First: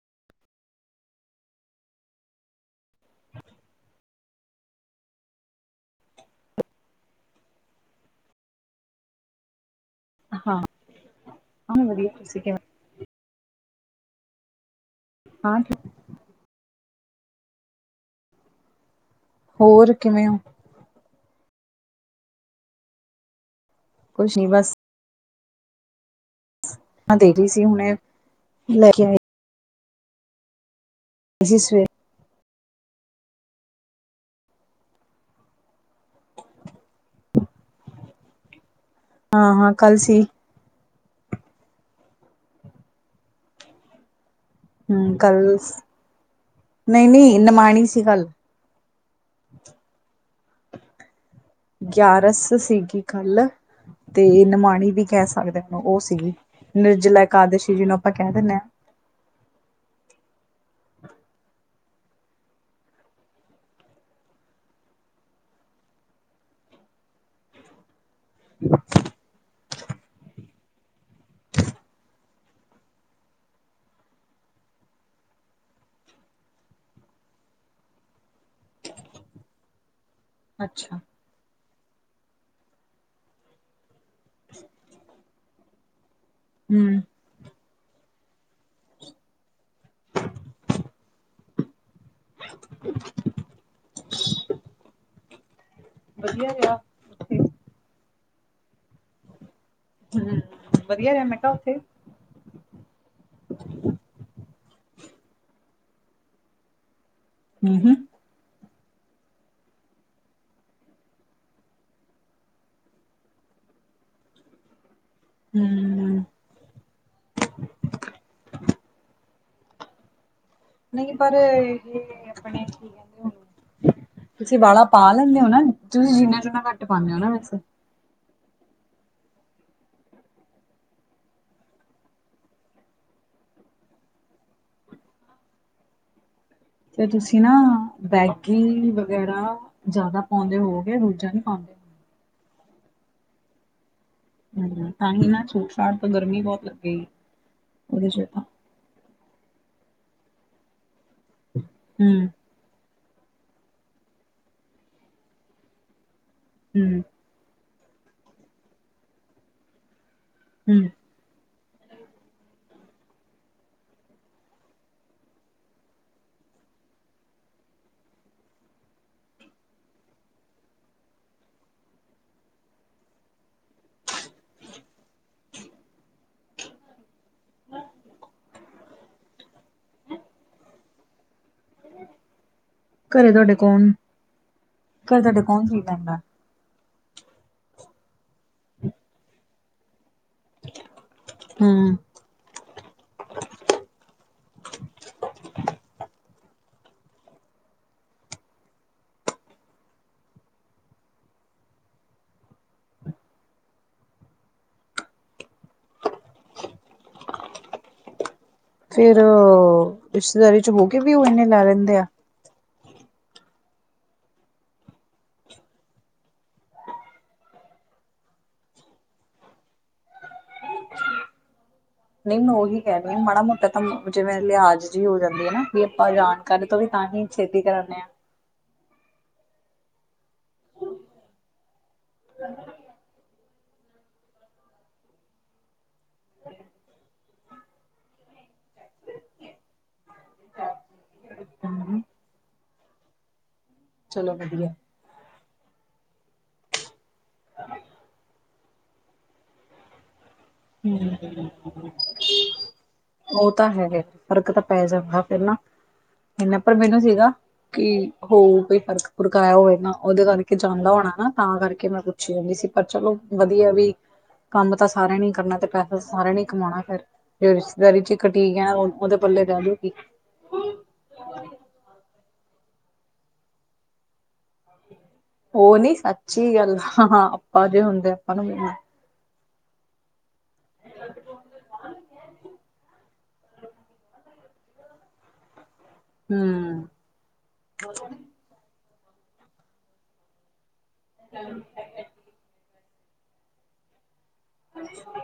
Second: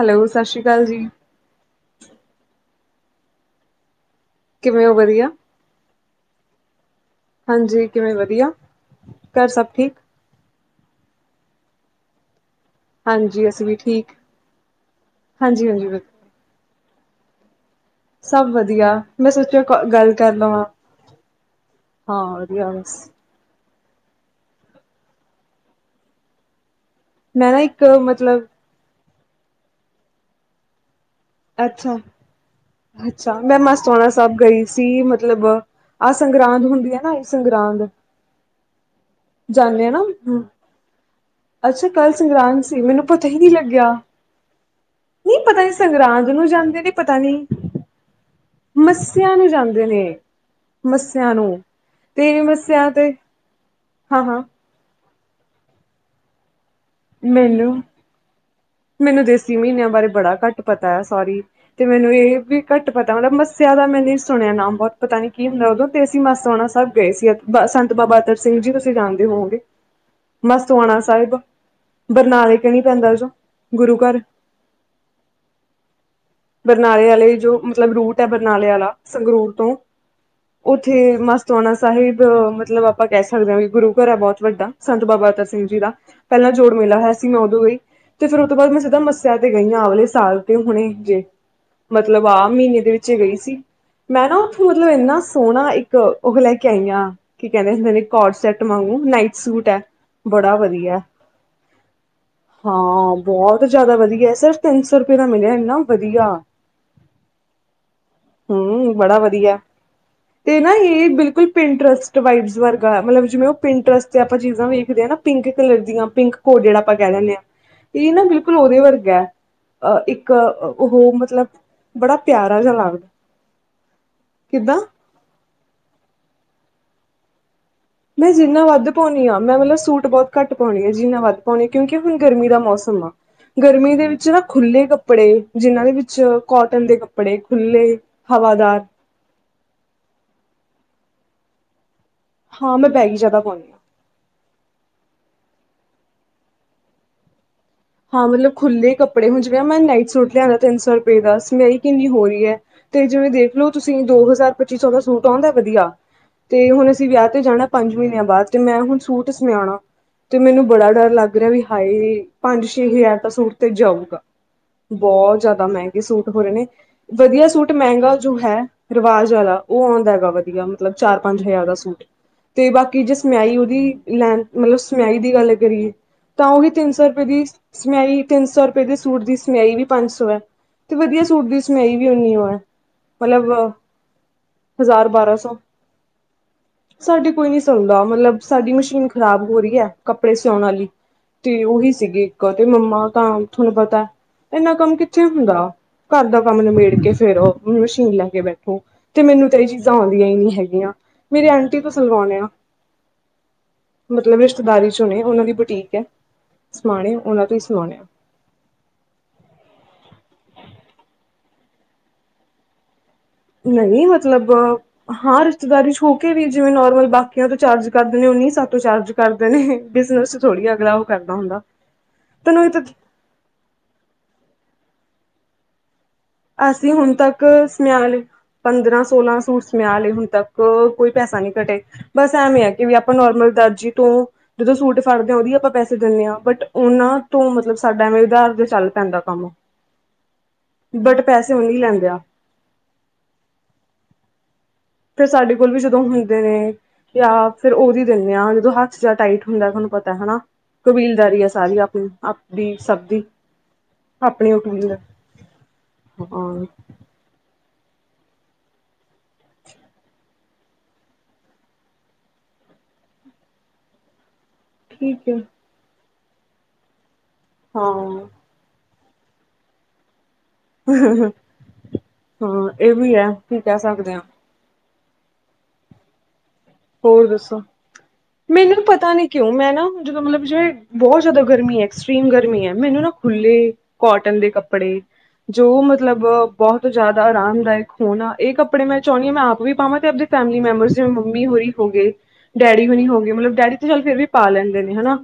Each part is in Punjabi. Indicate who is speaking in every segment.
Speaker 1: ਹੈਲੋ ਸਤਿ ਸ਼੍ਰੀ ਅਕਾਲ ਜੀ।
Speaker 2: [unintelligible]
Speaker 1: ਕਿਵੇਂ ਹੋ ਵਧੀਆ। ਹਾਂਜੀ ਕਿਵੇਂ ਵਧੀਆ ਘਰ ਸਭ ਠੀਕ
Speaker 2: ਹਾਂ ਆ ਵਧੀਆ ਤੁਸੀਂ ਕਿਵੇਂ।
Speaker 1: ਹਾਂਜੀ ਅਸੀਂ ਵੀ ਠੀਕ
Speaker 2: ਹਾਂ
Speaker 1: ਹਾਂਜੀ
Speaker 2: ਠੀਕ,
Speaker 1: -ਹਾਂਜੀ ਬਿਲੁਲ ਸਭ ਵਧੀਆ ਮੈਂ ਸੋਚਿਆ
Speaker 2: ਹੋਰ
Speaker 1: ਗੱਲ
Speaker 2: ਕਿਵੇਂ
Speaker 1: ਕਰ
Speaker 2: ਹੋ
Speaker 1: ਲਵਾਂ। ਹਾਂ ਵਧੀਆ ਬ।
Speaker 2: ਕੁਛ ਨੀ ਬਸ। ਦੇ ਰਹੀ
Speaker 1: ਮੈਂ ਨਾ
Speaker 2: ਸੀ
Speaker 1: ਇੱਕ
Speaker 2: ਹੁਣੇ
Speaker 1: ਮਤਲਬ
Speaker 2: ਲੈ ਕੇ। ਸੀ ਸਵੇਰੇ
Speaker 1: ਅੱਛਾ -ਅੱਛਾ ਮੈਂ ਮਸੋਣਾ ਸਾਹਿਬ ਗਈ ਸੀ ਮਤਲਬ ਆਹ ਸੰਗਰਾਂਦ ਹੁੰਦੀ ਆ ਨਾ ਇਹ ਸੰਗਰਾਂਦ
Speaker 2: ਹਾਂ ਹਾਂ
Speaker 1: ਜਾਂਦੇ ਆ
Speaker 2: ਕੱਲ
Speaker 1: ਨਾ
Speaker 2: ਸੀ
Speaker 1: ਹਮ। ਅੱਛਾ ਕੱਲ ਸੰਗਰਾਂਦ ਸੀ ਮੈਨੂੰ ਪਤਾ ਹੀ ਨਹੀਂੀ ਲੱਗਿਆ।
Speaker 2: ਹਮ
Speaker 1: ਨਹੀਂ
Speaker 2: ਕੱਲ
Speaker 1: ਪਤਾ ਨੀ ਸੰਗਰਾਂਦਨੋਂ ਜਾਂਦੇ ਨੇ ਪਤਾ ਨੀ?
Speaker 2: ਲਾ ਈ ਸੀ ਗੱਲ
Speaker 1: ਮੱਸਿਆ ਨੂੰ ਜਾਂਦੇ ਨੇ ਮੱਸਿਆਂ ਨੂੰ ਤੇ
Speaker 2: ਗਿਆਰਸ
Speaker 1: ਮੱਸਿਆ
Speaker 2: ਸੀਗੀ
Speaker 1: ਤੇ
Speaker 2: ਕੱਲ ਤੇ
Speaker 1: ਹਾਂ-ਹਾਂ
Speaker 2: ਨਮਾਣੀ ਵੀ ਕਹਿ ਸਕਦੇ ਉਹਨੂੰ ਉਹ ਸੀਗੀ। ਨਿਰਜਲਾ
Speaker 1: ਮੈਨੂੰ
Speaker 2: ਇਕਾਦਸ਼ੀ ਜੀ ਨੂੰ ਆਪਾਂ ਕਹਿ ਦਿੰਦੇ ਹਾਂ।
Speaker 1: ਮੈਨੂੰ ਦੇਸੀ ਮਹੀਨਿਆਂ ਬਾਰੇ ਬੜਾ ਘੱਟ ਪਤਾ ਹੈ ਸੋਰੀ। ਤੇ ਮੈਨੂੰ ਇਹ ਵੀ ਘੱਟ ਪਤਾ ਮਤਲਬ ਮੱਸਿਆ ਦਾ ਮੈਂ ਨ ਸੁਣਿਆ ਨਾਮ ਬਹੁਤ ਪਤਾ ਨੀ ਕੀ ਹੁੰਦਾ ਉਦੋਂ ਤੇ ਅਸੀ ਮਸ ਹੋਉਣਾ ਸਭ। ਗਏ ਸੀ ਸੰਤ ਬਾਬਾ ਅਤਰ ਸਿੰਘ ਜੀ ਤੁਸੀਂ ਜਾਣਦੇ ਹੋਗੇ ਮਸਤਵਾਣਾ ਸਾਹਿਬ ਬਰਨਾ ਦੇ ਕੇਣੀ ਪੈਂਦਾੋਂ ਗੁਰੂ ਘਰ ਬਰਨਾਲੇ ਆੇ ਜੋ ਮਤਲਬ ਰੂਟ ਹੈ ਬਰਨਾਲੇ ਆਾ ਸੰਗਰੂਰ ਤੋਂ ਉਓਥੇ
Speaker 2: ਅੱਛਾ
Speaker 1: ਮਸਤ। ਸੋਣਾ ਸਾਹਿਬ ਮਤਲਬ ਆਪਾਂ ਕਹਿ ਸਕਦੇ ਹਾਂ ਕਿ ਗੁਰੂ ਘਰ ਹੈ ਬਹੁਤ ਵੱਡਾ ਸੰਤ ਬਾਬਾ ਅਤਰ ਸਿੰਘ ਜੀ ਦਾ। ਪਹਿਲਾਂ ਜੋੜ
Speaker 2: ਹਮ
Speaker 1: ਮਿਿਆਇ ਮੈਂ ਉਦੋਂ ਗਈ ਤੇ ਫਿਰ ਉਹ ਤੋਂ ਬਾਅਦ ਮੈਂ ਸਿੱਧਾ ਮੱਸਿਆ ਤੇ ਗਈ ਹਾਂ ਅਵਲੇ ਸਾਲ ਤੇ ਹੁਣੇ ਜੇ। ਮਤਲਬ ਆਹ ਮਹੀਨੇ ਦੇ ਵਿੱਚ ਗਈ ਸੀ। ਮੈਂ ਨਾ ਉੱਥੋਂ ਮਤਲਬ ਇੰਨਾ ਸੋਹਣਾ ਇੱਕ ਉਹ
Speaker 2: ਵਧੀਆ
Speaker 1: ਲੈ ਕੇ
Speaker 2: ਰਿਹਾ
Speaker 1: ਆਈ ਹਾਂ।
Speaker 2: ਉੱਥੇ
Speaker 1: ਕੀ ਕਹਿੰਦੇੈ ਕੋਡ ਸੈਟ ਮੰਗੂ ਨਾਈਟ ਸੂਟ ਹੈ
Speaker 2: ਹਮ
Speaker 1: ਬੜਾ ਵਧੀਆ
Speaker 2: ਰਿਹਾ ਮੈਂ ਕਿਹਾ ਉੱਥੇ
Speaker 1: ਹਾਂ ਬਹੁਤ ਜ਼ਿਆਦਾ ਵਧੀਆ ਐ, ਸਿਰਫ ਤਿੰਨ ਸੌ ਰੁਪਏ ਦਾ ਮਿਲਿਆ। ਏਨਾਂ ਵਧੀਆ।
Speaker 2: ਹਮ ਹਮ।
Speaker 1: ਹਮ, ਬੜਾ ਵਧੀਆ। ਤੇ ਨਾ ਇਹ ਬਿਲਕੁਲ ਪਿੰਟਰਸਟ ਵਾਈਬਸ ਵਰਗਾ। ਮਤਲਬ ਜਿਵੇਂ ਉਹ ਪਿੰਟਰਸਟ ਤੇ ਆਪਾਂ ਚੀਜ਼ਾਂ ਵੇਖਦੇ ਆਂ ਨਾ। ਪਿੰਕ ਕਲਰ ਦੀਆਂ
Speaker 2: ਹਮ
Speaker 1: ਪਿੰਕ ਕੋ ਜਿਹੜਾ ਆਪਾਂ ਕਹਿ ਲੈਨੇ ਆਂ। ਇਹ ਨਾ ਬਿਲਕੁਲ ਉਹਦੇ ਵਰਗਾ ਐ, ਅ-ਇੱਕ-ਅ
Speaker 2: ਨਹੀਂ ਪਰ, ਇਹ ਆਪਣੇ ਕੀ
Speaker 1: ਲੱਗਦਾ
Speaker 2: ਕਹਿੰਦੇ, ਤੁਸੀਂ
Speaker 1: ਕਿੱਦਾਂ
Speaker 2: ਵਾਲਾ ਪਾ ਲੈਂਦੇ ਹੋ ਨਾ ਏ। ਤੁਸੀਂ ਜ਼ੀਨਾ ਜ਼ੂਨਾ ਘੱਟ ਪਾਨੇ ਓ ਨਾ ਵੈਸੇ।
Speaker 1: ਮੈਂ ਜ਼ੀਨਾ ਵੱਧ ਪਾਉਨੀ ਆਂ, ਮੈਂ ਮਤਲਬ ਸੂਟ ਬਹੁਤ ਘੱਟ ਪਾਉਨੀ ਆਂ, ਜ਼ੀਨਾ ਵੱਧ ਪਾਉਨੀ ਆਂ। ਕਿਉਂਕਿ ਹੁਣ ਗਰਮੀ ਦਾ ਮੌਸਮ ਆ। ਗਰਮੀ ਦੇ ਵਿੱਚ ਨਾ ਖੁੱਲ੍ਹੇ ਕੱਪੜੇ, ਜਿਨ੍ਹਾਂ ਦੇ ਵਿੱਚ ਕੋਟਨ ਦੇ
Speaker 2: ਤੇ
Speaker 1: ਕੱਪੜੇ,
Speaker 2: ਤੁਸੀਂ ਨਾ
Speaker 1: ਖੁੱਲ੍ਹੇ, ਹਵਾਦਾਰ
Speaker 2: ਬੈਗੀ ਵਗੈਰਾ, ਜ਼ਿਆਦਾ ਪਾਉਂਦੇ ਹੋਗੇ ਦੂਜਾ ਨਹੀਂੀ ਪਾਉਂਦੇ।
Speaker 1: ਹਾਂ, ਮੈਂ ਬੈਗੀ ਜਿਆਦਾ ਪਾਉਣੀ ਹਾਂ।
Speaker 2: ਹਮ, ਤਾਂ ਹੀ ਨਾ ਛੂਟਛਾਟ ਤਾਂ ਗਰਮੀ ਬਹੁਤ ਲੱਗੇਗੀ। ਉਹਦੇ ਚ
Speaker 1: ਹਾਂ
Speaker 2: ਤਾਂ
Speaker 1: ਮਤਲਬ ਖੁੱਲੇ ਕੱਪੜੇ, ਹੁਨ ਜਿਵੇ ਮੈਂ ਨਾਈਟ ਸੂਟ ਲਿਆਉਣਾ ਤਿੰਨ ਸੌ ਰੁਪਏ ਦਾ, ਸਮੇਈ ਕਿੰਨੀ ਹੋ
Speaker 2: ਹਮ
Speaker 1: ਰਹੀ ਹੈ। ਤੇ ਜਿਵੇਂ ਦੇਖਲੋ ਤੁਸੀਂ, ਦੋ ਹਜ਼ਾਰ ਪੱਚੀ ਸੌ ਦਾ ਸੂਟ ਆਉਂਦਾ ਵਧੀਆ, ਤੇ ਹੁਣ
Speaker 2: ਹਮ
Speaker 1: ਅਸੀਂ ਵਿਆਹ ਤੇ ਜਾਣਾ ਪੰਜ ਮਹੀਨਿਆਂ ਬਾਅਦ, ਤੇ ਮੈਂ ਹੁਣ ਸੂਟ ਸੁਿਆਉਣਾ ਤੇ ਮੈਨੂੰ
Speaker 2: ਹਮ
Speaker 1: ਬੜਾ ਡਰ ਲੱਗ ਰਿਹਾ ਵੀ ਹਾਏ, ਪੰਜ ਛੇ ਹਜ਼ਾਰ ਦਾ ਸੂਟ ਤੇ ਜਾਊਗਾ। ਬਹੁਤ ਜ਼ਿਆਦਾ ਮਹਿੰਗੇ ਸੂਟ ਹੋ ਰਹੇ ਨੇ ਵਧੀਆ ਸੂਟ ਮਹਿੰਗਾ ਜੋ ਹੈ ਰਿਵਾਜ਼ ਵਾਲਾ, ਉਹ ਆਉਂਦਾ ਹੈਗਾ ਵਧੀਆ ਮਤਲਬ ਚਾਰ ਪੰਜ ਹਜ਼ਾਰ ਦਾ ਸੂਟ ਤੇ ਬਾਕੀ ਜੇ ਸਮਿਆਈ ਉਹਦੀ ਲੈਂ, ਮਤਲਬ ਸਮਿਆਈ ਦੀ ਗੱਲ ਕਰੀਏ ਤਾਂ ਉਹੀ ਤਿੰਨ ਸੌ ਰੁਪ ਏ ਦੀ ਸਮਿਆਈ ਤਿੰਨ ਸੌ ਰੁਪਏ ਦੇ ਸੂਟ ਦੀ ਸਮਿਆਈ ਵੀ ਪੰਜ ਸੌ ਹੈ, ਤੇ ਵਧੀਆ ਸੂਟ ਦੀ ਮੈਂ ਵੀ ਹੋਨੀ ਏ, ਮਤਲਬ ਹਜ਼ਾਰ
Speaker 2: ਕਪੜੇ
Speaker 1: ਬਾਰਾਂ
Speaker 2: ਤੁਹਾਡੇ
Speaker 1: ਸੌ
Speaker 2: ਕੌਣ ਸੀ ਲੈਂਦਾ?
Speaker 1: ਸਾਡੇ ਕੋਈ ਨੀ ਸਿਲਦਾ ਮਤਲਬ, ਸਾਡੀ ਮਸ਼ੀਨ ਖ਼ਰਾਬ ਹੋ ਰਹੀ ਹੈ। ਕੱਪੜੇ ਸਿਿਆਉਣ ਵਾਲੀ, ਤੇ ਉਹੀ
Speaker 2: ਹਮ
Speaker 1: ਸੀਗੀ ਇੱਕ ਤੇ ਮੰਮਾ ਤਾਂ ਤੁਹਾਨੂੰ ਪਤਾ ਇਨਾ ਕੰਮ ਕਿੱਥੇ ਹੁੰਦਾ, ਘਰ ਦਾ ਕੰਮ ਨਿਬੇੜ ਕੇ ਫੇਰ ਉਹ ਮਸ਼ੀਨ ਲੈ ਕੇ ਬੈਠੋ ਤੇ ਮੈਨੂੰ ਤਾਂ ਇਹ ਚੀਜ਼ਾਂ ਆਉਂਦੀਆਂ ਹੀ ਨਹੀਂੀ ਹੈਗੀਆਂ, ਮੇਰੇ ਆਂਟੀ ਤੋਂ ਸਲਵਾਉਣੇ ਆ ਮਤਲਬ ਰਿਸ਼ਤੇਦਾਰੀ ਚੋਂ ਨੇ, ਉਹਨਾਂ ਦੀ ਬੁਟੀਕ ਹੈ। ਸਮਾਣੇ, ਉਹਨਾਂ ਤੋਂ ਹੀ ਸਮਾਣੇ
Speaker 2: ਫੇਰ, ਰਿਸ਼ਤੇਦਾਰੀ 'ਚ ਹੋ ਕੇ ਵੀ ਉਹ ਇਨੇ ਲੈ ਲੈਂਦੇ ਆ।
Speaker 1: ਨਹੀਂ ਮਤਲਬ ਹਾਂ ਰਿਸ਼ਤੇਦਾਰੀ 'ਚ ਹੋ ਕੇ ਵੀ, ਜਿਵੇਂ ਨੋਰਮਲ ਬਾਕੀਆਂ ਤੋਂ ਚਾਰਜ ਕਰਦੇ ਨੇ ਉਨੀ ਸਾਡੇ ਤੋਂ ਚਾਰਜ ਕਰਦੇ ਨੇ, ਬਿਜਨਸ 'ਚ ਥੋੜੀ ਜ ਅਗਲਾ ਉਹ ਕਰਦਾ ਹੁੰਦਾ।
Speaker 2: ਨਹੀਂ ਮੈਂ
Speaker 1: ਤੈਨੂੰ ਇਹ
Speaker 2: ਉਹੀ
Speaker 1: ਤਾਂ
Speaker 2: ਕਹਿਦੀਹੀ ਹਾਂ, ਮਾੜਾ ਮੋਟਾ ਤਾਂ ਜਿਵੇਂ ਲਿਹਾਜ਼ ਜਿਹੀ ਹੋ ਜਾਂਦੀ ਹੈ ਨਾ ਵੀ ਆਪਾਂ ਜਾਣ
Speaker 1: ਅਸੀਂ ਹੁਣ ਤੱਕ, ਸਮਿਆ ਲਏ ਪੰਦਰਾਂ ਸੋਲਾਂ ਸੂਟ ਸਮਿਆ ਲਏ ਹੁਣ ਤੱਕ ਕੋਈ ਪੈਸਾ ਨਹੀਂੀ ਘਟੇ, ਬਸ ਐਵੇ ਹੀ ਆ ਕਿ ਵੀ ਆਪਾਂ ਨੋਰਮਲ ਦਰਜੀ ਤੋਂ ਜਦੋਂ ਸੂਟ ਫੜਦੇ ਹਾਂ ਉਹਦੀ ਆਪਾਂ ਪੈਸੇ ਦਿੰਦੇ ਹਾਂ, ਬਟ ਉਹਨਾਂ ਤੋਂ ਮਤਲਬ ਸਾਡਾ ਐਵੇਂ ਉਧਾਰ ਤੇ ਚੱਲ ਪੈਂਦਾ ਕੰਮ।
Speaker 2: ਹਾਂ [unintelligible]
Speaker 1: ਬਟ ਪੈਸੇ ਉਨੀ ਲੈਂਦੇ ਆ।
Speaker 2: ਚਲੋ ਵਧੀਆ।
Speaker 1: ਫੇਰ ਸਾਡੇ ਕੋਲ ਵੀ ਜਦੋਂ ਹੁੰਦੇ ਨੇ, ਜਾਂ ਫੇਿਰ ਉਹਦੀ ਦਿੰਦੇ ਹਾਂ ਜਦੋਂ ਹ ਟਾਈਟ ਹੁੰਦਾ, ਤੁਹਾਨੂੰ ਪਤਾ ਹੈਨਾ ਸਭ ਦੀ
Speaker 2: ਉਹ ਤਾਂ ਹੈਗੇ, ਫ਼ਰਕ
Speaker 1: ਆਪਣੀ ਉਹ
Speaker 2: ਤਾਂ ਪੈ
Speaker 1: ਕਬੀਲ
Speaker 2: ਜਾਂਗਾ ਫਿਰ ਨਾ ਇਨਾ,
Speaker 1: ਹਾਂ
Speaker 2: ਪਰ ਮੈਨੂੰ ਸੀਗਾ ਕਿ ਹੋ ਕੋਈ ਫਰਕ- ਫੁਰਕ ਆਇਆ ਹੋਵੇ ਨਾ, ਉਹਦੇ ਕਰਕੇ ਜਾਂਦਾ ਹੋਣਾ ਨਾ ਤਾਂ ਕਰਕੇ ਮੈਂ ਅੱਛੀ ਜਾਂਦੀ ਸੀ, ਪਰ ਚਲੋ ਵਧੀਆ ਵੀ
Speaker 1: ਹ [unintelligible]
Speaker 2: ਕੰਮ ਤਾਂ ਸਾਰਿਆਂ ਨੇ ਕਰਨਾ ਤੇ ਪੈਸਾ ਸਾਰਿਆਂ ਨੇ ਕਮਾਉਣਾ ਫੇਿਰ, ਜੋ ਰਿਸ਼ਤੇਦਾਰੀ 'ਚ ਹੀ
Speaker 1: ਹਾਂ
Speaker 2: ਘਟੀ ਉਹਦੇ ਪੱਲੇ ਪੈ ਦੂਗੀ।
Speaker 1: ਹਾਂ ਇਹ ਵੀ ਹੈ, ਕੀ ਕਹਿ ਸਕਦੇ ਹਾ।
Speaker 2: ਉਹ ਨੀ ਸੱਚੀ ਗੱਲ ਆ,
Speaker 1: ਹੋਰ
Speaker 2: ਹਾਂ
Speaker 1: ਦੱਸੋ?
Speaker 2: ਆਪਾਂ ਜੇ ਹੁੰਦੇ ਆਪਾਂ ਨੂੰ ਮਿਲ
Speaker 1: ਮੈਨੂੰ ਪਤਾ ਨੀ ਕਿਉਂ ਮੈਂ ਨਾ, ਜਦੋਂ ਮਤਲਬ ਜਿ ਬਹੁਤ ਜ਼ਿਆਦਾ ਗਰਮੀ ਹੈ ਐਕਸਟਰੀਮ ਗਰਮੀ ਹੈ, ਮੈਨੂੰ ਨਾ ਖੁੱਲੇ ਕੋਟਨ ਦੇ ਕੱਪੜੇ, ਜੋ ਮਤਲਬ ਬਹੁਤ
Speaker 2: ਹੂੰ
Speaker 1: ਤੋਂ ਜ਼ਿਆਦਾ ਆਰਾਮਦਾਇਕ ਹੋਣਾ ਇਹ ਕੱਪੜੇ ਮੈਂ ਚਾਹੁੰਣੀ ਆਂ ਮੈਂ ਆਪ ਵੀ ਪਾਵਾਂ ਤੇ ਆਪਦੀ ਫੈਮਿਲੀ ਮੈਂਬਰਸ ਜਿਵੇ ਮੰਮੀ ਹੋਰੀ ਹੋ ਗਏ ਡੈਡੀ ਹੁਨੀ ਹੋ ਗਏ, ਮਤਲਬ ਡੈਡੀ ਤੇ ਚੱਲ ਫਿਰ ਵੀ ਪਾ ਲੈਂਦੇ ਨੇ ਹਨਾਂ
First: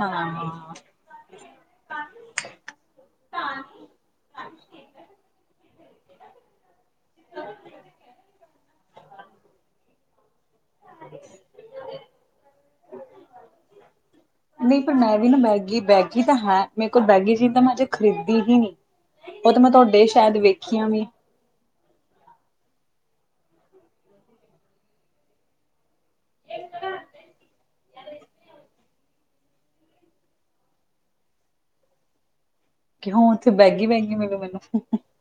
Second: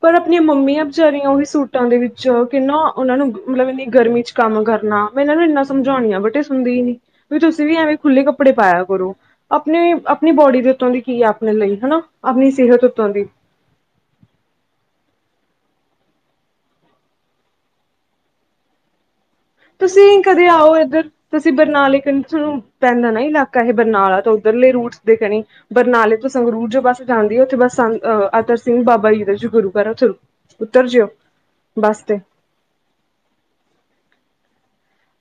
Speaker 1: ਪਰ ਆਪਣੀਆਂ
Speaker 2: ਹਾਂ
Speaker 1: ਮੰਮੀਆਂ ਵਿਚਾਰੀਆਂ ਉਹੀ ਸੂਟਾਂ ਦੇ ਵਿੱਚ ਕਿੰਨਾ ਉਹਨਾਂ ਨੂੰ ਮਤਲਬ ਇੰਨੀ ਗਰਮੀ ਚ ਕੰਮ ਕਰਨਾ ਮੈਂ ਇਹਨਾਂ ਨੂੰ ਇੰਨਾ ਸਮਝਾਉਣੀ ਆ ਬਟ ਇਹ ਸੁਣਦੀ ਹੀ ਨੀ ਵੀ ਤੁਸੀਂ ਵੀ ਐਵੇਂ ਖੁੱਲ੍ਹੇ ਕੱਪੜੇ ਪਾਇਆ ਕਰੋ। ਆਪਣੀ ਆਪਣੀ ਬੋਡੀ ਦੇ ਉੱਤੋਂ ਦੀ ਕੀ [unintelligible] ਆਪਣੇ ਲਈ ਹਨਾ ਆਪਣੀ ਸਿਹਤ ਉੱਤੋਂ ਦੀ
Speaker 2: ਨਈ ਪਰ ਮੈਂ ਵੀ ਨਾ ਮੈਗੀ ਬੈਗੀ ਤਾਂ ਹਾਂ, ਮੇਰੇ ਕੋਲ ਬੈਗੀ ਚੀ ਤਾਂ ਮੈਂ ਅਜੇ ਖਰੀਦੀ ਹੀ ਨ੍ਹੀਂ। ਉਹ ਤਾਂ ਮੈਂ ਤੁਹਾਡੇ
Speaker 1: ਤੁਸੀਂ
Speaker 2: ਸ਼ਾਇਦ
Speaker 1: ਕਦੇ ਆਓ
Speaker 2: ਵੇਖੀਆਂ ਵੀ
Speaker 1: ਇੱਧਰ ਤੁਸੀਂ ਬਰਨਾਲੇ ਕ ਤੁਹਾਨੂੰ ਪੈਂਦਾ ਨਾ ਇਲਾਕਾ ਇਹ ਬਰਨਾਲਾ ਤਾਂ ਉੱਧਰਲੇ ਰੂਟਸ ਦੇ ਕਣੀ ਬਰਨਾਲੇ ਤੋਂ ਸੰਗਰੂਰ ਜੋ ਬਸ ਜਾਂਦੀ ਆ ਉੱਥੇ ਬਸ ਸੰ ਅਤਰ ਸਿੰਘ ਬਾਬਾ ਜੀਦ ਜੀ ਗੁਰੂ ਕਰ ਉਥ ਉੱਤਰ ਜਿਓ ਬਸ ਤੇ
Speaker 2: ਕਿ ਹੁਣ ਉੱਥੇ ਬੈਗੀ ਵੈਗੀ ਮਿਲੂ ਮੈਨੂੰ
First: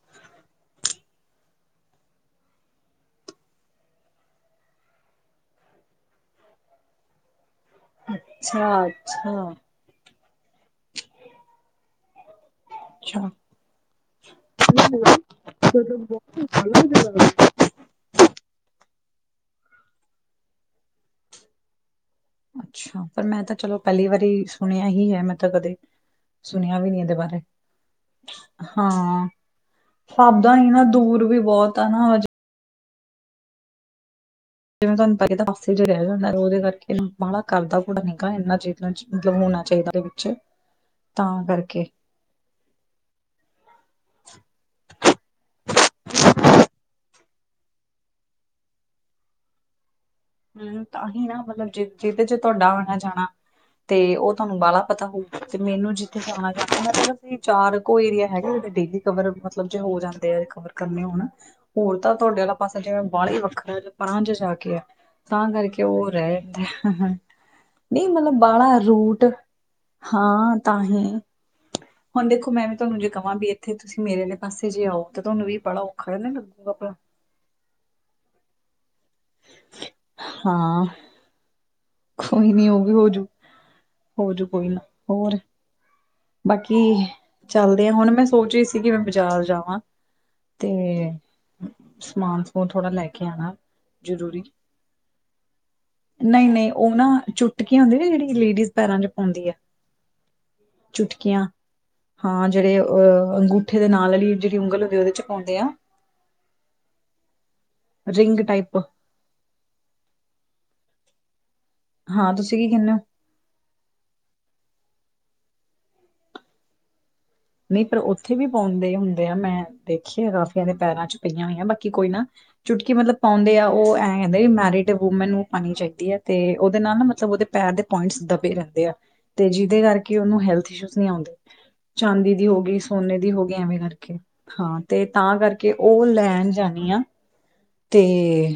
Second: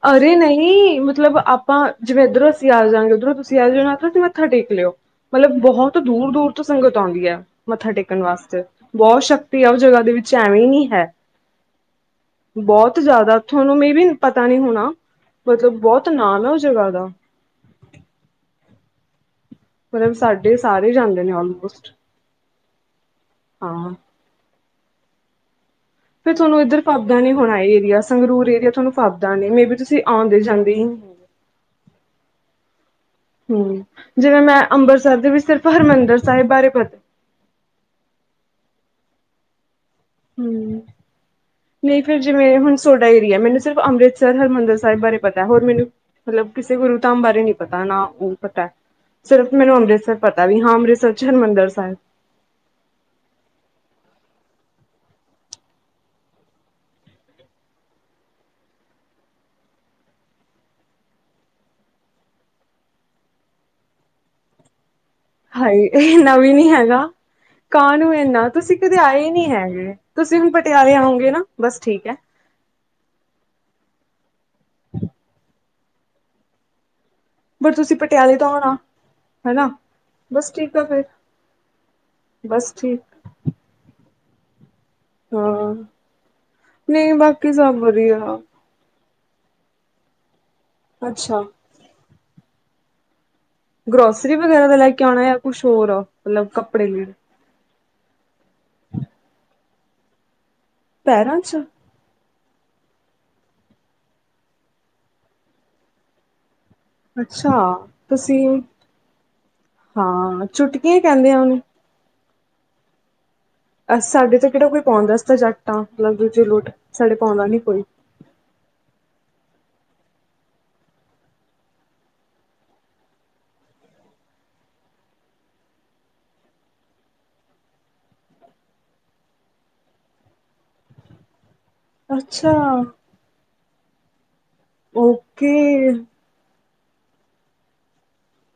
Speaker 1: ਅਰੇ ਨਹੀਂ, ਮਤਲਬ ਆਪਾਂ ਜਿਵੇਂ ਇੱਧਰੋਂ ਅਸੀਂ ਆ ਜਾਵਾਂਗੇ ਉੱਧਰੋਂ ਤੁਸੀਂ ਆ ਜਾਣਾ, ਤੁਸੀਂ ਮੱਥਾ ਟੇਕ ਲਿਓ ਮਤਲਬ ਬਹੁਤ ਦੂਰ-ਦੂਰ ਤੋਂ ਸੰਗਤ ਆਉਂਦੀ ਐ। ਮੱਥਾ ਟੇਕਣ ਵਾਸਤੇ
Speaker 2: ਅੱਛਾ,
Speaker 1: ਬਹੁਤ
Speaker 2: ਅੱਛਾ,
Speaker 1: ਸ਼ਕਤੀ ਆ ਉਹ ਜਗ੍ਹਾ ਦੇ ਵਿੱਚ ਐਵੇਂ ਨੀ ਹੈ। ਬੋਤ
Speaker 2: ਅੱਛਾ।
Speaker 1: ਜ਼ਿਆਦਾ ਤੁਹਾਨੂੰ ਮੇਂ ਵੀ ਪਤਾ ਨੀ ਹੋਣਾ ਮਤਲਬ ਬੋਤ ਨਾਮ ਐ ਉਸ ਜਗ੍ਹਾ ਦਾ ਮਤਲਬ ਸਾਡੇ ਸਾਰੇ ਜਾਂਦੇ ਨੇ ਆਲਮੋਸਟ
Speaker 2: ਅੱਛਾ, ਪਰ ਮੈਂ ਤਾਂ ਚਲੋ
Speaker 1: ਹਾਂ
Speaker 2: ਪਹਿਲੀ ਵਾਰੀ ਸੁਣਿਆ ਹੀ ਹੈ ਮੈਂ ਤਾਂ ਕਦੇ
Speaker 1: ਫਿਰ ਤੁਹਾਨੂੰ
Speaker 2: ਸੁਣਿਆ
Speaker 1: ਇੱਧਰ
Speaker 2: ਵੀ ਇਹਦੇ
Speaker 1: ਫੱਪਦਾ ਨੀ
Speaker 2: ਬਾਰੇ।
Speaker 1: ਹੁਣਾ ਏਰੀਆ, ਸੰਗਰੂਰ ਏਰੀਆ ਤੁਹਾਨੂੰ ਫਬੱਦਾ ਨੀਂ ਮੇਂਂ ਬੀ ਤੁਸੀਂ ਆਉਂਦੇ
Speaker 2: ਫੱਬਦਾ ਨੀਂ ਨਾ ਦੂਰ ਵੀ ਬੋਤ ਆ ਨਾ ਹਜੇ
Speaker 1: ਹਂ, ਜਿਵੇਂ ਮੈਂ
Speaker 2: ਜਿਵੇਂ ਤੁਹਾਨੂੰ
Speaker 1: ਅੰਮ੍ਰਿਤਸਰ ਦੇ
Speaker 2: ਪਤਾ
Speaker 1: ਵਿੱਚ
Speaker 2: ਤਾਂ
Speaker 1: ਸਿਰਫ
Speaker 2: ਪਾਸੇ ਚ ਰਹਿ
Speaker 1: ਹਰਿਮੰਦਰ
Speaker 2: ਜਾਂਦਾ
Speaker 1: ਸਾਹਿਬ
Speaker 2: ਉਹਦੇ
Speaker 1: ਬਾਰੇ
Speaker 2: ਕਰਕੇ
Speaker 1: ਪਤਾ
Speaker 2: ਬਾਹਲਾ ਕਰਦਾ ਕੁੂੜਾ ਨਿੱਕਾ ਇੰਨਾ ਚੀ [unintelligible] ਮਤਲਬ ਹੋਣਾ ਚਾਈਦਾ ਦੇ ਵਿੱਚ
Speaker 1: ਹਮ
Speaker 2: ਤਾਂ ਕਰਕੇ
Speaker 1: ਨਹੀਂ ਫਿਰ ਜਿਵੇਂ ਹੁਣ ਸੋਡਾ ਏਰੀਆ, ਮੈਨੂੰ ਸਿਰਫ ਅੰਮ੍ਰਿਤਸਰ ਹਰਿਮੰਦਰ ਸਾਹਿਬ ਬਾਰੇ ਪਤਾ ਹੋਰ ਮੈਨੂੰ ਮਤਲਬ ਕਿਸੇ ਗੁਰੂ ਧਾਮ ਬਾਰੇ ਨੀ ਪਤਾ, ਨਾ ਉਹ ਪਤਾ ਸਿਰਫ ਮੈਨੂੰ ਅੰਮ੍ਰਿਤਸਰ ਪਤਾ ਵੀ ਹਾਂ ਅੰਮ੍ਰਿਤਸਰ ਚ ਹਰਿਮੰਦਰ ਸਾਹਿਬ
Speaker 2: ਜੇ ਤੁਹਾਡਾ ਆਉਣਾ ਜਾਣਾ ਤੇ ਉਹ ਤੁਹਾਨੂੰ ਬਾਹਲਾ ਪਤਾ ਹੋਊ, ਤੇ ਮੈਨੂੰ ਜਿੱਥੇ ਜਾਣਾ [unintelligible] ਮ ਚਾਰ ਕੋ ਏਰੀਆ ਹੈਗਾ ਵੱਡੀੇ ਕਵਰ ਮਤਲਬ ਜੋ ਹੋ ਜਾਂਦੇ ਆ ਰਿਕਵਰ ਕਰਨੇ ਹੋਣ ਹੁਣ ਤਾਂ ਤੁਹਾਡੇ ਵਾਲੇ ਪਾਸਾ ਜਿਵੇਂ ਬਾਹਲੀ ਵੱਖਰਾ ਪਰਾਂ ਜਿਆ ਜਾ ਕੇ ਆ ਤਾਂ ਕਰਕੇ
Speaker 1: ਹਾਏ
Speaker 2: ਉਹ
Speaker 1: ਇੰਨਾ
Speaker 2: ਰਹਿ
Speaker 1: ਵੀ ਨੀ ਹੈਗਾ
Speaker 2: ਜਾਂਦਾ ਨਈਂ,
Speaker 1: ਕਾਹਨੂੰ
Speaker 2: ਮਤਲਬ
Speaker 1: ਇੰਨਾ ਤੁਸੀਂ
Speaker 2: ਬਾਹਲਾ
Speaker 1: ਕਦੇ
Speaker 2: ਰੂਟ
Speaker 1: ਆਏ ਨੀ ਹੈਗੇ ਤੁਸੀਂ ਹੁਣ
Speaker 2: ਹਾਂ
Speaker 1: ਪਟਿਆਲੇ
Speaker 2: ਤਾਂਹੀ
Speaker 1: ਆਓਗੇ ਨਾ ਬਸ ਠੀਕ ਹੈ
Speaker 2: ਹੁਣ ਦੇਖੋ ਮੈਂ ਵੀ ਤੁਹਾਨੂੰ ਜੇ ਕਵਾਂ ਵੀ ਇੱਥੇ ਤੁਸੀਂ ਮੇਰੇ ਆਲੇ ਪਾਸੇ ਜੇ ਆਓ ਤੇ ਤੁਹਾਨੂੰ ਵੀ ਬੜਾ ਔਖਾ ਜਿਆ ਨਾ ਲੱਗੂਗਾ ਪ
Speaker 1: ਬਟ ਤੁਸੀਂ ਪਟਿਆਲੇ ਤੋਂ ਆਉਣਾ, ਹੈਨਾ ਬਸ ਠੀਕ ਆ
Speaker 2: ਹਾਂ
Speaker 1: ਫਿਰ।
Speaker 2: ਕੋਈ ਨੀ
Speaker 1: ਬਸ
Speaker 2: ਉਵੀ
Speaker 1: ਠੀਕ
Speaker 2: ਹੋਜੂ, ਹੋਜੂ ਕੋਈ ਨੀ
Speaker 1: ਹਾਂ।
Speaker 2: ਬਾਕੀ
Speaker 1: ਨਹੀਂ ਬਾਕੀ ਸਭ
Speaker 2: ਚੱਲਦੇ ਆ ਹੁਣ ਮੈਂ
Speaker 1: ਵਧੀਆ
Speaker 2: ਸੋਚ ਰੀ ਸੀ ਸੀ ਕਿ ਮੈਂ ਬਾਜ਼ਾਰ ਜਾਵਾਂ ਤੇ
Speaker 1: ਅੱਛਾ
Speaker 2: ਸਮਾਨ ਸੁਮਾਨ ਥੋੜਾ ਲੈ ਕੇ ਆਣਾ।
Speaker 1: ਗਰੋਸਰੀ
Speaker 2: ਜ਼ਰੂਰੀ
Speaker 1: ਵਗੈਰਾ ਦਾ ਲੈ ਕੇ ਆਉਣਾ ਜਾਂ ਕੁਛ ਹੋਰ ਆ ਮਤਲਬ ਕੱਪੜੇ ਲੀੜ
Speaker 2: ਟਿਕੀ ਹੁੰਦੀ ਨਾ ਜਿਹੜੀ ਲੇਡੀਜ਼ ਪੈਰਾਂ ਚ ਪਾਉਂਦੀ ਐ।
Speaker 1: ਪੈਰਾਂ
Speaker 2: ਚੁਟਕੀਆਂ
Speaker 1: 'ਚ
Speaker 2: ਹਾਂ, ਜਿਹੜੇ ਅਹ ਅੰਗੂਠੇ ਦੇ ਨਾਲ ਆਲੀ ਜਿਹੜੀ ਉਂਗਲ ਹੁੰਦੀ ਆ ਉਹਦੇ ਚ ਪਾਉਂਦੇ ਆ।
Speaker 1: ਅੱਛਾ,
Speaker 2: ਰਿੰਗ
Speaker 1: ਤੁਸੀਂ
Speaker 2: ਟਾਈਪ
Speaker 1: ਹਾਂ ਚੁਟਕੀ ਈ ਕਹਿੰਦੇ ਆ ਉਹਨੂੰ।
Speaker 2: ਹਾਂ, ਤੁਸੀਂ ਕੀ ਕਹਿੰਨੇ ਔ?
Speaker 1: ਅ ਸਾਡੇ ਤੇ ਕਿਹੜਾ ਕੋਈ ਪਾਉਂਦਾ ਅਸੀਂ ਤਾਂ ਜੱਟ ਆ ਮਤਲਬ ਦੂਜੇ ਲੁੱਟ ਸਾਡੇ ਪਾਉਂਦਾ ਨੀ
Speaker 2: ਨਈ, ਪਰ ਉੱਥੇ ਵੀ ਪਾਉਂਦੇ ਹੁੰਦੇ ਆ ਮੈਂ ਦੇਖੀ ਕਾਫੀਆਂ ਦੇ ਪੈਰਾਂ ਚ ਪਈਆਂ ਹੋਈਆਂ ਬਾਕੀ ਕੋਈ ਨਾ ਚੁਟਕੀ ਮਤਲਬ ਪਾਉਂਦੇ ਆ, ਉਹ ਐਂ ਕਹਿੰਦੇ ਮੈਰਿਡ ਵੂਮੈਨ ਨੂੰ ਪਾਉਣੀ ਚਾਹੀਦੀ ਹੈ, ਤੇ ਉਹਦੇ ਨਾਲ ਨਾ ਮਤਲਬ ਉਹਦੇ ਪੈਰ ਦੇ ਪੁਇੰਟਸ ਦਬੇ ਰਹਿੰਦੇ ਆ, ਤੇ ਜਿਹਦੇ ਕਰਕੇ ਉਹਨੂੰ ਹੈਲਥ ਇਸ਼ੂ ਨਈ ਆਉਂਦੇ ਚਾਂਦੀ ਦੀ
Speaker 1: ਅੱਛਾ
Speaker 2: ਹੋ ਗਈ, ਸੋਨੇ ਦੀ ਹੋ ਗਈ, ਐਵੇਂ ਕਰਕੇ ਹਾਂ, ਤੇ ਤਾਂ
Speaker 1: ਓਕੇ
Speaker 2: ਕਰਕੇ, ਉਹ ਲੈਣ ਜਾਣੀ ਆ ਤੇ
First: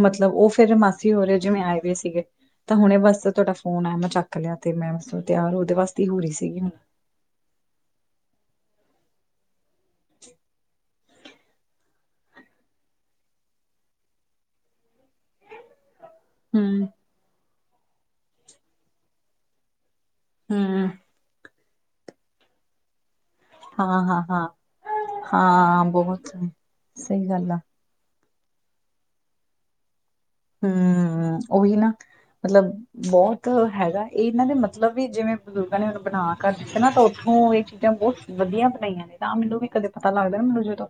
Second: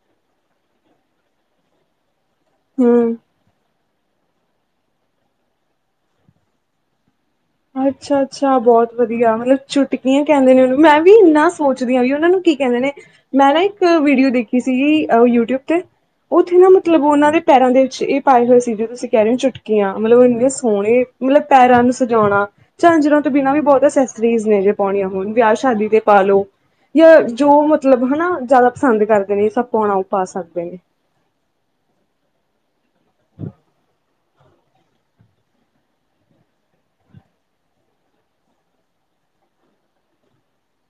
Speaker 2: ਮਤਲਬ ਉਹ ਫੇਰ ਮਾਸੀ ਹੋ ਰੇ ਜਿਵੇਂ ਆਏ ਹੋਏ ਸੀਗੇ ਤਾਂ ਹੁਣੇ,
Speaker 1: ਹੂੰ
Speaker 2: ਬਸ ਤੁਹਾਡਾ ਫੋਨ ਆਇਆ, ਚੱਕ ਲਿਆ, ਤੇ ਮੈਂ ਤਿਆਰ ਉਹਦੇ ਵਾਸਤੇ ਹੀ ਹੋ ਰਹੀ ਸੀਗੀ।
Speaker 1: ਅੱਛਾ-ਅੱਛਾ, ਬਹੁਤ ਵਧੀਆ ਮਤਲਬ ਛੁਟਕੀਆਂ ਕਹਿੰਦੇ ਨੇ ਉਹਨੂੰ, ਮੈਂ ਵੀ ਇੰਨਾ ਸੋਚਦੀ ਹਾਂ, ਵੀ ਉਹਨਾਂ ਨੂੰ ਕੀ ਕਹਿੰਦੇ ਨੇ ਮੈਂ ਨਾ ਇੱਕ ਵੀਡੀਓ ਦੇਖੀ ਸੀਗੀ ਯੂਟਿਊਬ, ਤੇ ਉੱਥੇ ਨਾ
Speaker 2: ਹਮ
Speaker 1: ਮਤਲਬ ਉਹਨਾਂ ਨੇ ਪੈਰਾਂ ਦੇ ਵਿੱਚ ਇਹ ਪਾਏ ਹੋਏ ਸੀ, ਜੋਂ ਤੁਸੀਂ ਕਹਿ ਰਹੇ ਹੋ, ਚੁਟਕੀਆਂ ਮਤਲਬ ਉਹੰਨੇ
Speaker 2: ਹਮ
Speaker 1: ਸੋਹਣੇ, ਮਤਲਬ ਪੈਰਾਂ ਨੂੰ ਉਣਾ ਝਾਂਜਰਾਂ ਤੋਂ ਬਿਨਾਂ ਵੀ ਬਹੁਤ
Speaker 2: ਹਾਂ-ਹਾਂ-ਹਾਂ,
Speaker 1: ਅਸਸਰੀ ਨੇ, ਜੇ ਪਾਉਣੀਆਂ,
Speaker 2: ਹਾਂ
Speaker 1: ਹੁਣ ਵਿਆਹ
Speaker 2: ਹਾਂ ਹਾਂ
Speaker 1: ਸ਼ਾਦੀ ਤੇ ਪਾ
Speaker 2: ਬਹੁਤ
Speaker 1: ਲੋੋ ਜਾਂ
Speaker 2: ਸਹੀ ਗੱਲ ਆ
Speaker 1: ਜੋ ਮਤਲਬ ਨਾ ਜ਼ਿਆਦਾ ਪਸੰਦ ਕਰਦੇ ਨੇ, ਸਭ ਪਾਉਣਾ, ਉਹ ਪਾ ਸਕਦੇ ਨੇ
Speaker 2: ਉਹ ਵੀ ਨਾ, ਮਤਲਬ ਬਹੁਤ ਹੈਗਾ ਇਹਨਾਂ ਦੇ ਮਤਲਬ ਵੀ, ਜਿਵੇਂ ਬਜ਼ੁਰਗਾਂ ਨੇ ਹ ਬਣਾ ਕਰ ਦਿੱਤੇ ਨਾ, ਤਾਂ ਉੱਥੋਂ ਇਹ ਚੀਜ਼ਾਂ ਬਹੁਤ ਵਧੀਆ ਬਣਾਈਆਂ ਨੇ। ਤਾਂ ਮੈਨੂੰ ਵੀ ਕਦੇ ਪਤਾ ਲੱਗਦਾ, ਮੈਨੂੰ ਜਦੋਂ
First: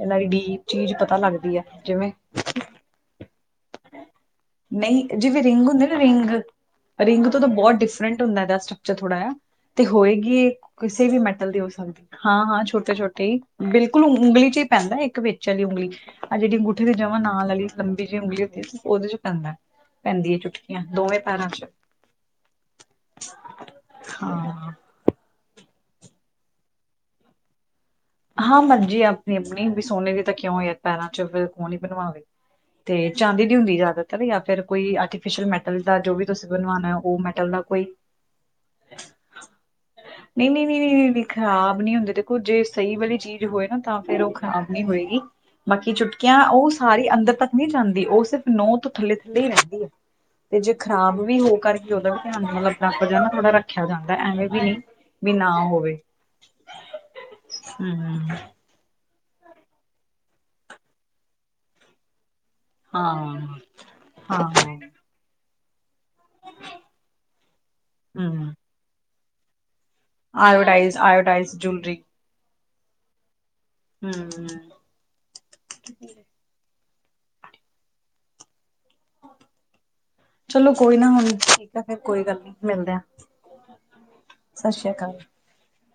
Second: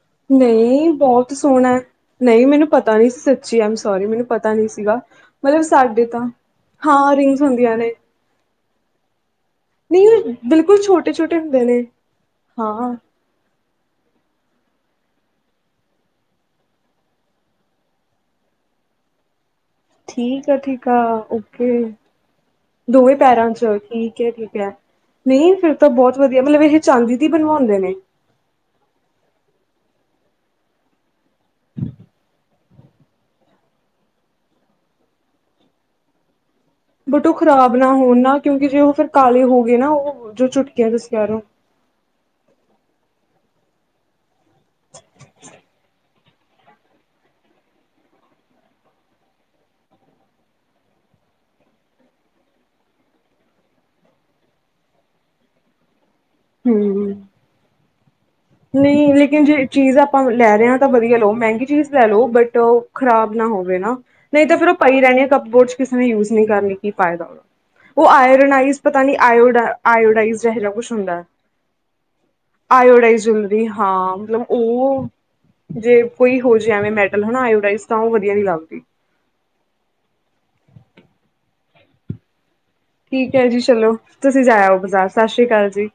Speaker 2: ਇਹਨਾਂ ਦੀ ਡੀਪ
Speaker 1: ਨਹੀਂ
Speaker 2: ਚੀਜ਼ ਪਤਾ
Speaker 1: ਬਹੁਤ
Speaker 2: ਲੱਗਦੀ ਹੈ
Speaker 1: ਸੋਹਣਾ,
Speaker 2: ਜਿਵੇਂ
Speaker 1: ਨਹੀਂ ਮੈਨੂੰ ਪਤਾ ਨੀ ਜੀ ਐਮ ਸੋਰੀ ਮੈਨੂੰ ਪਤਾ ਨੀ ਸੀਗਾ,
Speaker 2: ਨਹੀਂ ਜਿਵੇਂ
Speaker 1: ਮਤਲਬ
Speaker 2: ਰਿੰਗ ਹੁੰਦੇ ਨਾ
Speaker 1: ਸਾਡੇ ਤਾਂ
Speaker 2: ਰਿੰਗ
Speaker 1: ਹਾਂ
Speaker 2: ਰਿੰਗ ਤੋਂ
Speaker 1: ਰਿੰਗਸ
Speaker 2: ਤਾਂ ਬਹੁਤ
Speaker 1: ਹੁੰਦੀਆਂ ਨੇ
Speaker 2: ਡਿਫਰੈਂਟ ਹੁੰਦਾ, ਰੈਸਟ ਥੋੜਾ ਜਹਾ ਤੇ
Speaker 1: ਨਹੀਂ ਉਹ
Speaker 2: ਹੋਏਗੀ,
Speaker 1: ਬਿਲਕੁਲ
Speaker 2: ਕਿਸੇ
Speaker 1: ਛੋਟੇ
Speaker 2: ਵੀ
Speaker 1: ਛੋਟੇ
Speaker 2: ਮੈਟਲ ਦੀ
Speaker 1: ਹੁੰਦੇ
Speaker 2: ਹੋ
Speaker 1: ਨੇ
Speaker 2: ਸਕਦੀ ਹਾਂ, ਹਾਂ ਛੋਟੇ-ਛੋਟੇ ਬਿਲਕੁਲ ਉਂਗਲੀ ਚ ਹੀ ਪੈਂਦਾ, ਇੱਕ ਵਿੱਚ ਵਾਲੀ ਉਂਗਲੀ ਆ, ਜਿਹੜੀ ਅੰਗੂਠੇ ਦੀ ਜਮਾਂ ਨਾਲ ਵਾਲੀ ਲੰਬੀ ਜਿਹੀ ਉਂਗਲੀ ਉਹਦੇ ਚ ਪੈਦਾ।
Speaker 1: ਠੀਕ ਆ, ਠੀਕ ਆ, ਓਕੇ। ਦੋਵੇਂ ਪੈਰਾਂ ਚ ਠੀਕ ਹੈ, ਠੀਕ ਹੈ।
Speaker 2: ਹਾਂ
Speaker 1: ਨਹੀਂ ਫਿਰ ਤਾਂ ਬਹੁਤ ਵਧੀਆ, ਮਤਲਬ ਇਹ ਚਾਂਦੀ ਦੀ ਬਣਵਾਉਂਦੇ ਨੇ।
Speaker 2: ਹਾਂ ਮਰਜੀ ਆਪਣੀ- ਆਪਣੀ ਵੀ, ਸੋਨੇ ਦੀ ਤਾਂ ਕਿਉਂ ਹੋ, ਯ ਪੈਰਾਂ ਚ ਫਿਰ ਕੌਣ ਹੀ ਬਣਵਾਵੇ। ਤੇ ਚਾਂਦੀ ਦੀ ਹੁੰਦੀ ਜ਼ਿਆਦਾਤਰ, ਜਾਂ ਫਿਰ ਕੋਈ ਆਰਟੀਫਿਸ਼ਲ ਮੈਟਲ ਦਾ ਜੋ ਵੀ ਤੁਸੀਂ ਬਣਵਾਉ ਉਹ
Speaker 1: ਬਟ
Speaker 2: ਮੈਟਲ ਦਾ
Speaker 1: ਖ਼ਰਾਬ
Speaker 2: ਕੋਈ
Speaker 1: ਨਾ ਹੋਣ ਨਾ ਕਿਉਂਕਿ ਜੇ ਉਹ ਫਿਰ ਕਾਲੇ ਹੋ ਗਏ ਨਾ ਉਹ ਜੋ
Speaker 2: ਨਹੀਂ, ਨਹੀਂ,
Speaker 1: ਚੁਟਕੀਆਂ ਤੁਸੀਂ
Speaker 2: ਨਹੀ
Speaker 1: ਕਹਿ ਰਹੇ ਹੋ
Speaker 2: ਖ਼ਰਾਬ ਨਹੀਂ ਹੁੰਦੇ ਤੇ ਜੇ ਸਹੀ ਵਾਲੀ ਚੀਜ਼ ਹੋਏ ਨਾ, ਤਾਂ ਫ਼ੇਰ ਉਹ ਖ਼ਰਾਬ ਨੀ ਹੋਏਗੀ, ਬਾਕੀ ਚੁਟ ਕਿਆ ਉਹ ਸਾਰੀ ਅੰਦਰ ਤੱਕ ਨਹੀਂ ਜਾਂਦੀ? ਉਹ ਸਿਰਫ ਨੋਹ ਤੋਂ ਥੱਲੇ ਥੱਲੇ ਹੀ ਰਹਿੰਦੀ ਹੈ। ਤੇ ਜੇ ਖਰਾਬ ਵੀ ਹੋ ਕਰਕੇ ਉਹਦਾ ਵੀ ਧਿਆਨ ਮਤਲਬ ਆਪਣਾ ਨਾ ਥੋੜ੍ਹਾ ਰੱਖਿਆ ਜਾਂਦਾ, ਐਵੇਂ ਵੀ ਨਹੀਂ। ਵੀ ਨਾ ਹੋਵੇ।
Speaker 1: ਹਮ [unintelligible]
Speaker 2: ਹਮ [unintelligible]
Speaker 1: ਨਹੀਂ, ਲੇਕਿਨ ਜੇ ਚੀਜ਼ ਆਪਾਂ ਲੈ ਰਹੇ ਹਾਂ, ਤਾਂ ਵਧੀਆ ਲਓ, ਮਹਿੰਗੀ ਚੀਜ਼ ਲੈ ਲਓ ਬਟ ਉਹ ਖਰਾਬ
Speaker 2: ਹਾਂ
Speaker 1: ਨਾ ਹੋਵੇ ਨਾ, ਨਹੀਂ
Speaker 2: ਹਾਂ
Speaker 1: ਤਾਂ ਫੇਰ ਉਹ ਪਈ ਰਹਿਣੀ ਆ, ਕੱਪ ਬੋਰਡ ਚ ਕਿਸੇ ਨੇ ਯੂਜ ਨਹੀਂ ਕਰਨੀ, ਕੀ ਫਾਇਦਾ? ਉਹ
Speaker 2: ਹਮ
Speaker 1: ਆਇਰਨਾਈਜ਼ ਪਤਾ ਨੀ, ਆਡ ਆਓਡਾਈਜ਼ ਰਹੇ ਕੁਛ
Speaker 2: ਆਇਓਡਾਈਜ਼
Speaker 1: ਹੁੰਦਾ।
Speaker 2: Iodise jewellery.
Speaker 1: ਆਓਡਾਈਲ ਹਾਂ, ਮਤਲਬ
Speaker 2: ਹਮ
Speaker 1: ਉਹ ਜੇ ਕੋਈ ਹੋਰ ਜਿ ਐਵੇਂ ਮੈਟਲ ਹਨਾ ਆਓਰਾਈਜ਼, ਤਾਂ ਉਹ ਵਧੀਆ ਨੀ ਲਗਦੀ।
Speaker 2: ਚਲੋ ਕੋਈ ਨਾ, ਹੁਣ ਠੀਕ ਆ, ਫੇਰ ਕੋਈ ਗੱਲ ਨੀ। ਮਿਲਦੇ ਆ
Speaker 1: ਠੀਕ ਹੈ ਜੀ ਚਲੋ, ਤੁਸੀਂ
Speaker 2: ਸਤਿ
Speaker 1: ਜਾਇਓ
Speaker 2: ਸ੍ਰੀ
Speaker 1: ਬਾਜ਼ਾਰ,
Speaker 2: ਅਕਾਲ
Speaker 1: ਸਤਿ ਸ੍ਰੀ ਅਕਾਲ ਜੀ।